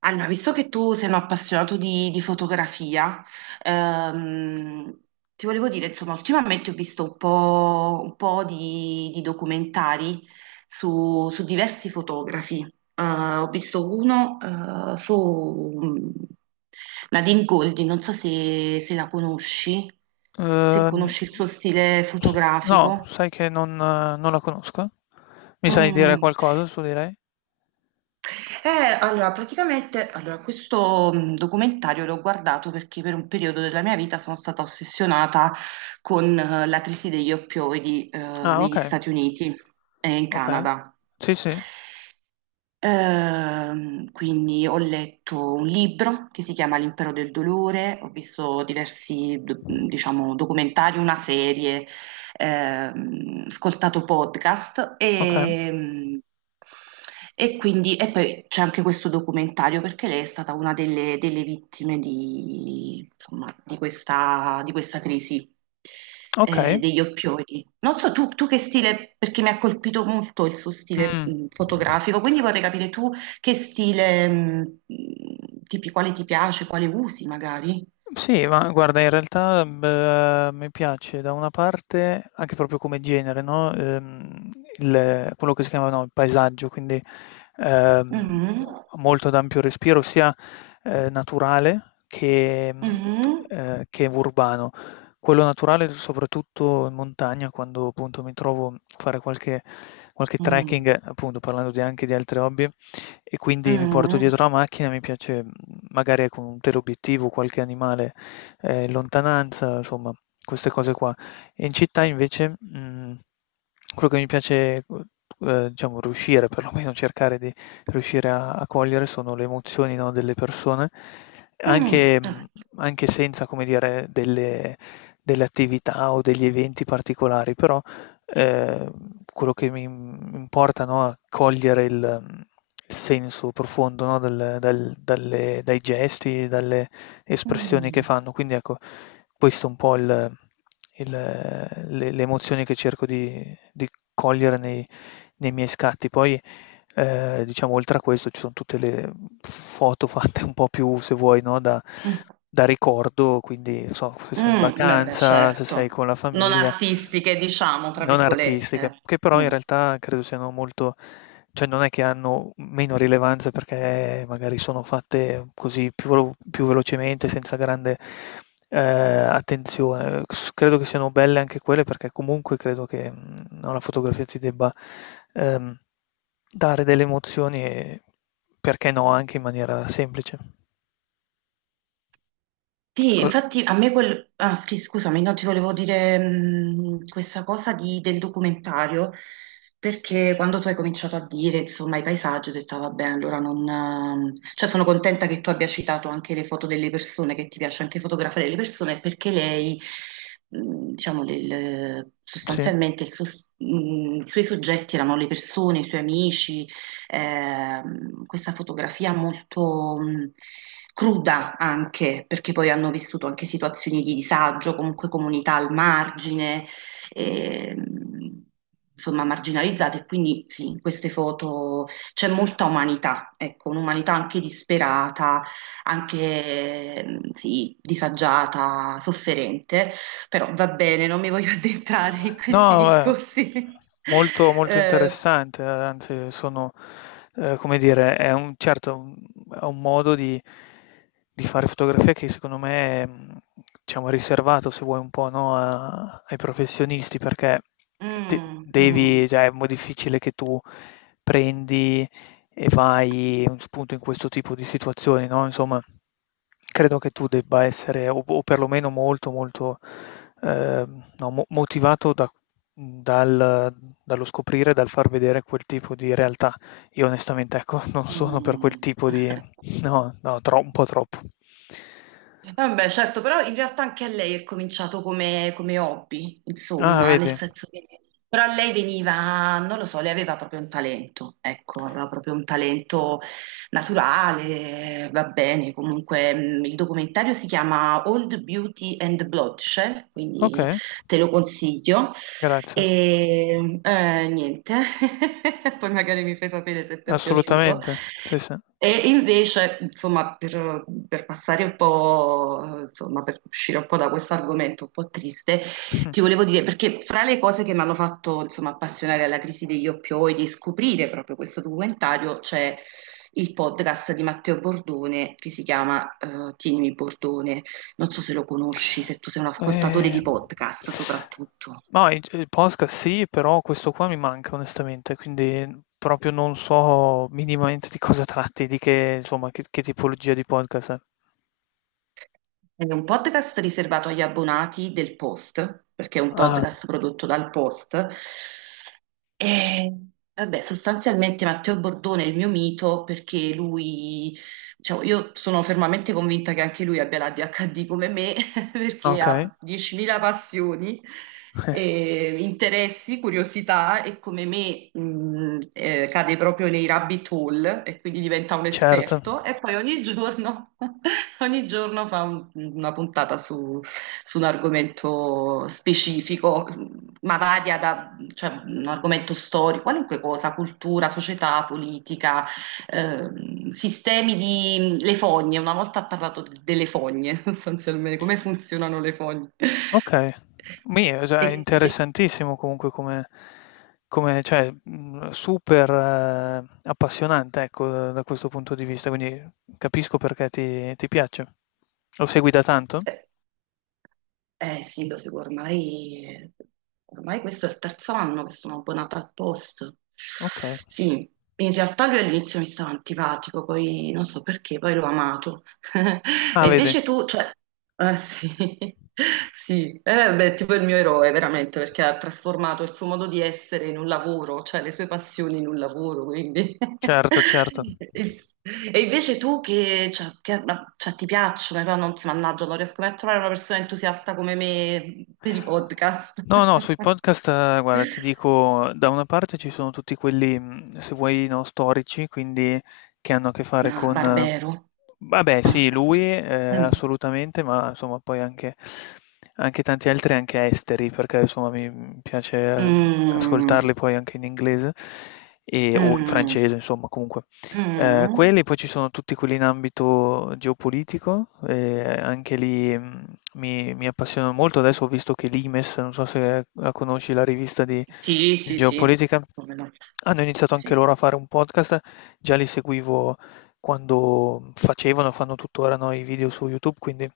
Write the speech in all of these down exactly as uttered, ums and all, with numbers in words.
Allora, visto che tu sei un appassionato di, di fotografia, ehm, ti volevo dire, insomma, ultimamente ho visto un po', un po' di, di documentari su, su diversi fotografi. Eh, ho visto uno, eh, su mm, Nadine Goldin, non so se, se la conosci, se Ehm, conosci il suo stile no, fotografico. sai che non eh, non la conosco. Mi sai dire Mm. qualcosa su di lei? Eh, allora, praticamente, allora, questo mh, documentario l'ho guardato perché per un periodo della mia vita sono stata ossessionata con eh, la crisi degli oppioidi eh, Ah, negli okay, Stati Uniti e in okay. Canada. Sì, sì, Ehm, quindi ho letto un libro che si chiama L'impero del dolore, ho visto diversi, do- diciamo, documentari, una serie, ehm, ascoltato podcast okay, e, e quindi e poi c'è anche questo documentario perché lei è stata una delle, delle vittime di, insomma, di questa, di questa crisi okay. eh, degli oppioidi. Non so tu, tu che stile, perché mi ha colpito molto il suo stile Mh. mh, fotografico, quindi vorrei capire tu che stile, mh, mh, tipi, quale ti piace, quale usi magari. Sì, ma guarda, in realtà beh, mi piace da una parte, anche proprio come genere, no? Ehm, il- quello che si chiama no, il paesaggio, quindi ehm, Mhm, molto ad ampio respiro, sia eh, naturale che, mh, mhm, eh, che urbano. Quello naturale, soprattutto in montagna, quando appunto mi trovo a fare qualche, qualche mm, trekking, appunto parlando di- anche di altri hobby, e quindi mi porto mm. dietro la macchina, mi piace mh, magari con un teleobiettivo, qualche animale, eh, in lontananza, insomma, queste cose qua. E in città invece mh, quello che mi piace, eh, diciamo, riuscire, perlomeno cercare di riuscire a, a cogliere sono le emozioni, no, delle persone, Mm, anche, mh, anche senza, come dire, delle, delle attività o degli eventi particolari, però Ehm, quello che mi importa, no, è cogliere il, mhmm, il senso profondo, no, del del dalle dai gesti, dalle mm, espressioni che mm, fanno. Quindi ecco, questo è un po' il il le le emozioni che cerco di di cogliere nei nei miei scatti. Poi, ehm, diciamo oltre a questo ci son tutte le f foto fatte un po' più, se vuoi, no, da mm, da ricordo, quindi non so, se sei in mm, vabbè, vacanza, se sei certo, con la non famiglia artistiche, diciamo, tra non artistiche, virgolette. che però in Mm. realtà credo siano molto cioè non è che hanno meno rilevanza perché magari sono fatte così più, velo- più velocemente, senza grande eh, attenzione. S- Credo che siano belle anche quelle perché comunque credo che mh, alla fotografia ti debba ehm, dare delle emozioni e perché no, anche in maniera semplice. Sì, Co- infatti a me quel... Ah, sì, scusami, no, ti volevo dire, mh, questa cosa di- del documentario, perché quando tu hai cominciato a dire, insomma, i paesaggi, ho detto, "Ah, va bene, allora non... ehm", Cioè, sono contenta che tu abbia citato anche le foto delle persone, che ti piace anche fotografare le persone, perché lei, mh, diciamo, le- le- sì. sostanzialmente il suo- s- mh, i suoi soggetti erano le persone, i suoi amici, ehm, questa fotografia molto mh, cruda anche, perché poi hanno vissuto anche situazioni di disagio, comunque comunità al margine, ehm, insomma marginalizzate, e quindi sì, in queste foto c'è molta umanità, ecco, un'umanità anche disperata, anche ehm, sì, disagiata, sofferente, però va bene, non mi voglio addentrare in questi No, eh, discorsi. molto, molto Eh, interessante, eh, anzi sono, eh, come dire, è un, certo, un- è un modo di, di fare fotografia che secondo me è, mh, diciamo, riservato, se vuoi, un po', no, a- ai professionisti, perché te- mm, devi, mm. cioè, è molto difficile che tu prendi e fai un spunto in questo tipo di situazioni, no, insomma, credo che tu debba essere o o perlomeno molto, molto, ehm, no, mo motivato da dal dallo scoprire, dal far vedere quel tipo di realtà. Io onestamente, ecco, non sono per quel Mm. tipo di no, no, tro un po' troppo. Vabbè, certo, però in realtà anche a lei è cominciato come, come hobby, Ah, insomma, nel vedi? senso che però a lei veniva, non lo so, lei aveva proprio un talento, ecco, aveva proprio un talento naturale, va bene, comunque mh, il documentario si chiama Old Beauty and Bloodshed, quindi Okay, te lo consiglio. grazie. E eh, niente, poi magari mi fai sapere se ti è piaciuto. Assolutamente, sì, sì. E invece, insomma, per, per passare un po', insomma, per uscire un po' da questo argomento un po' triste, Mh. ti volevo dire, perché fra le cose che mi hanno fatto, insomma, appassionare alla crisi degli oppioidi e scoprire proprio questo documentario c'è il podcast di Matteo Bordone che si chiama eh, Tienimi Bordone. Non so se lo conosci, se tu sei un ascoltatore di Ehm, podcast soprattutto. ma i il podcast sì, però questo qua mi manca onestamente, quindi proprio non so minimamente di cosa tratti, di che insomma, che che tipologia di podcast è. È un podcast riservato agli abbonati del Post, perché è un Ah, podcast prodotto dal Post. E vabbè, sostanzialmente Matteo Bordone è il mio mito perché lui, diciamo, io sono fermamente convinta che anche lui abbia la dhd come me, perché okay. ha diecimila passioni, eh, interessi, curiosità e come me, mh, eh, cade proprio nei rabbit hole e quindi diventa un Certo. esperto e poi ogni giorno, ogni giorno fa un- una puntata su, su un argomento specifico, ma varia, cioè, un argomento storico, qualunque cosa, cultura, società, politica, ehm, sistemi di... le fogne, una volta ha parlato d- delle fogne, sostanzialmente, come funzionano le fogne. Okay. Mi è già E- interessantissimo comunque come come cioè, mhmm, super eh, appassionante, ecco, da da questo punto di vista, quindi capisco perché ti ti piace. Lo segui da tanto? eh, eh, sì, lo seguo ormai, ormai questo è il terzo anno che sono abbonata al Post. Okay. Sì, in realtà lui all'inizio mi stava antipatico, poi non so perché, poi l'ho amato. Ah, E vedi. invece tu, cioè, ah sì, sì, eh, beh, tipo il mio eroe veramente perché ha trasformato il suo modo di essere in un lavoro, cioè le sue passioni in un lavoro, quindi... Certo, certo. E e invece tu che, cioè, che- ma- cioè, ti piacciono, però non, mannaggia, non riesco mai a trovare una persona entusiasta come me per i podcast. No, no, sui podcast, ehm, guarda, ti dico, da una parte ci sono tutti quelli, mhmm, se vuoi, no, storici, quindi che hanno a che fare Ah, con eh, Barbero. vabbè Ah, sì, lui, scusa. ehm, Mm. assolutamente, ma insomma poi anche anche tanti altri, anche esteri, perché insomma mi mi piace, ehm, Mm. ascoltarli poi anche in inglese e o in Mm. francese, insomma comunque. Ehm, Mm. quelli, poi ci sono tutti quelli in ambito geopolitico, ehm, anche lì, mhmm mi, mi appassionano molto. Adesso ho visto che l'I M E S, non so se la conosci, la rivista di Sì, di sì, sì, geopolitica, come no. hanno iniziato anche Sì. loro a fare un podcast. Già li seguivo quando facevano, fanno tuttora no, i video su YouTube, quindi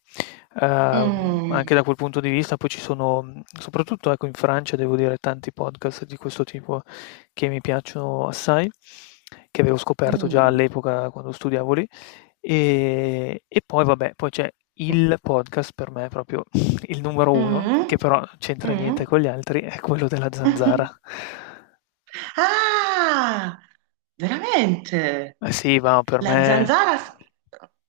ehm, Mm, anche da quel punto di vista. Poi ci sono, mh, soprattutto ecco, in Francia, devo dire, tanti podcast di questo tipo che mi piacciono assai, che avevo scoperto già mm, all'epoca quando studiavo lì. E, e poi vabbè, poi c'è il podcast per me proprio il numero uno, mm, che però c'entra niente mm. con gli altri, è quello della Zanzara. Ah, veramente? Ma sì, ma per La me zanzara, s-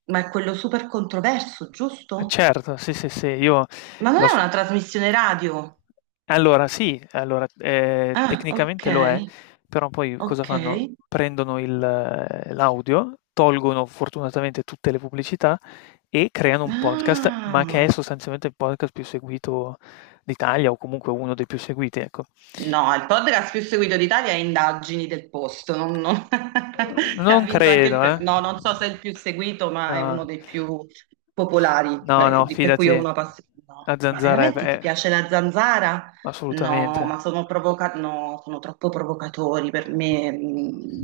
ma è quello super controverso, eh giusto? certo, sì, sì, sì, io Ma non l'ho è s una trasmissione radio? allora sì, allora, ehm, Ah, ok, tecnicamente lo è, però poi cosa ok. fanno? Prendono il eh, l'audio, tolgono fortunatamente tutte le pubblicità e creano un podcast, ma che Ah. è sostanzialmente il podcast più seguito d'Italia o comunque uno dei più seguiti, ecco. No, il podcast più seguito d'Italia è Indagini del Posto, non- non- ha Non vinto anche credo, il eh. premio. No, non so se è il più seguito, ma è No. uno dei più popolari, No, beh, no, di- per cui ho fidati. una passione. No, La ma zanzara è ve veramente ti è piace la zanzara? assolutamente. No, ma sono provoca- no, sono troppo provocatori per me. Mm,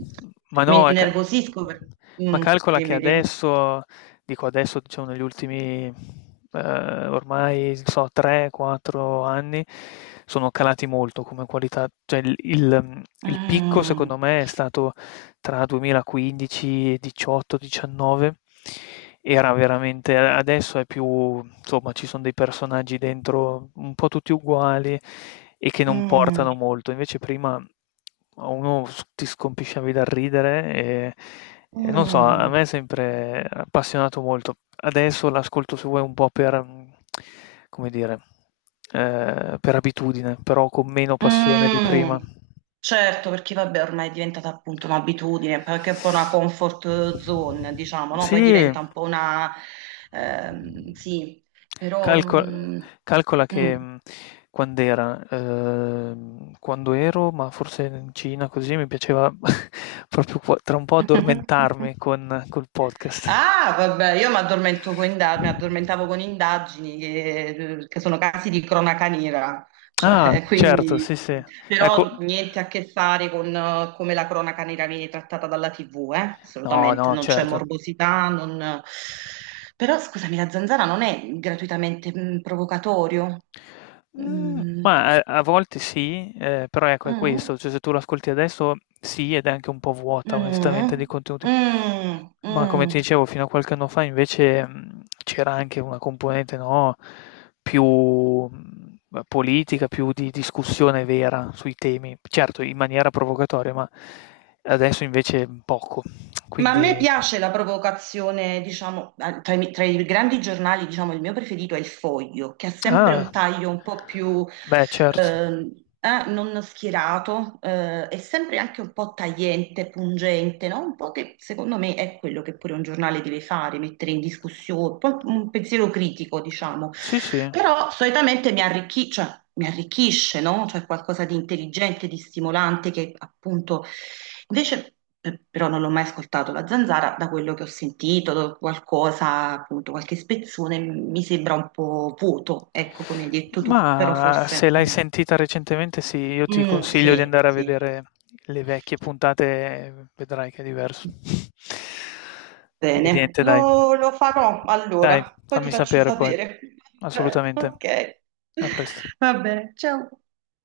Ma mi no, è ca innervosisco per... ma Mm, calcola che dimmi, dimmi. adesso dico adesso, diciamo negli ultimi, ehm, ormai non so tre, quattro anni, sono calati molto come qualità. Cioè il il mhmm, il picco Mm, secondo me è stato tra duemilaquindici, diciotto, diciannove era veramente adesso è più insomma, ci sono dei personaggi dentro un po' tutti uguali e che non mm, portano molto. Invece prima a uno s ti scompisciavi dal ridere e e non so, a mm, me è sempre appassionato molto. Adesso l'ascolto se vuoi un po' per, mhmm, come dire, ehm, per abitudine, però con meno passione di prima. mm. Certo, perché vabbè, ormai è diventata appunto un'abitudine, perché è un po' una comfort zone, diciamo, no? Poi Sì. diventa un po' una... ehm, sì, però... Calco non- calcola che, mm. mhmm, quand'era? Ehm, quando ero, ma forse in Cina così, mi piaceva proprio qua tra un po' addormentarmi con col podcast. Ah, vabbè, io mi addormento con inda- mi addormentavo con indagini che, che sono casi di cronaca nera, Ah, cioè, certo, quindi, sì, sì. Ecco però niente a che fare con eh, come la cronaca nera viene trattata dalla tivù, eh? no, Assolutamente, no, non c'è certo. morbosità, non... Però scusami, la zanzara non è gratuitamente mm, provocatorio? Mhmm, Mm, ma a a volte sì, ehm, però ecco è mm, questo, cioè se tu lo ascolti adesso sì, ed è anche un po' vuota onestamente di mm, mm, contenuti. mm. Ma come ti Mm. dicevo fino a qualche anno fa invece, mhmm, c'era anche una componente, no, più, mhmm, politica, più di discussione vera sui temi, certo in maniera provocatoria, ma adesso invece poco. Ma a me Quindi piace la provocazione, diciamo, eh, tra i, tra i grandi giornali, diciamo, il mio preferito è il Foglio, che ha sempre ah, un taglio un po' più beh certo. ehm, eh, non schierato, eh, è sempre anche un po' tagliente, pungente, no? Un po' che secondo me è quello che pure un giornale deve fare, mettere in discussione, un po' un pensiero critico, diciamo. Sì, sì. Però solitamente mi arricchi- cioè, mi arricchisce, no? Cioè qualcosa di intelligente, di stimolante, che appunto... Invece eh, però non l'ho mai ascoltato la zanzara, da quello che ho sentito, do- qualcosa, appunto, qualche spezzone m- mi sembra un po' vuoto, ecco come hai detto tu, però Mah, forse... se l'hai mm, sentita recentemente sì, io ti mm, consiglio di sì, andare a sì, vedere le vecchie puntate, vedrai che è diverso. E bene, niente, dai. lo, lo farò Dai, allora, poi ti fammi faccio sapere poi. sapere. Assolutamente. Ok, A presto. va bene, ciao.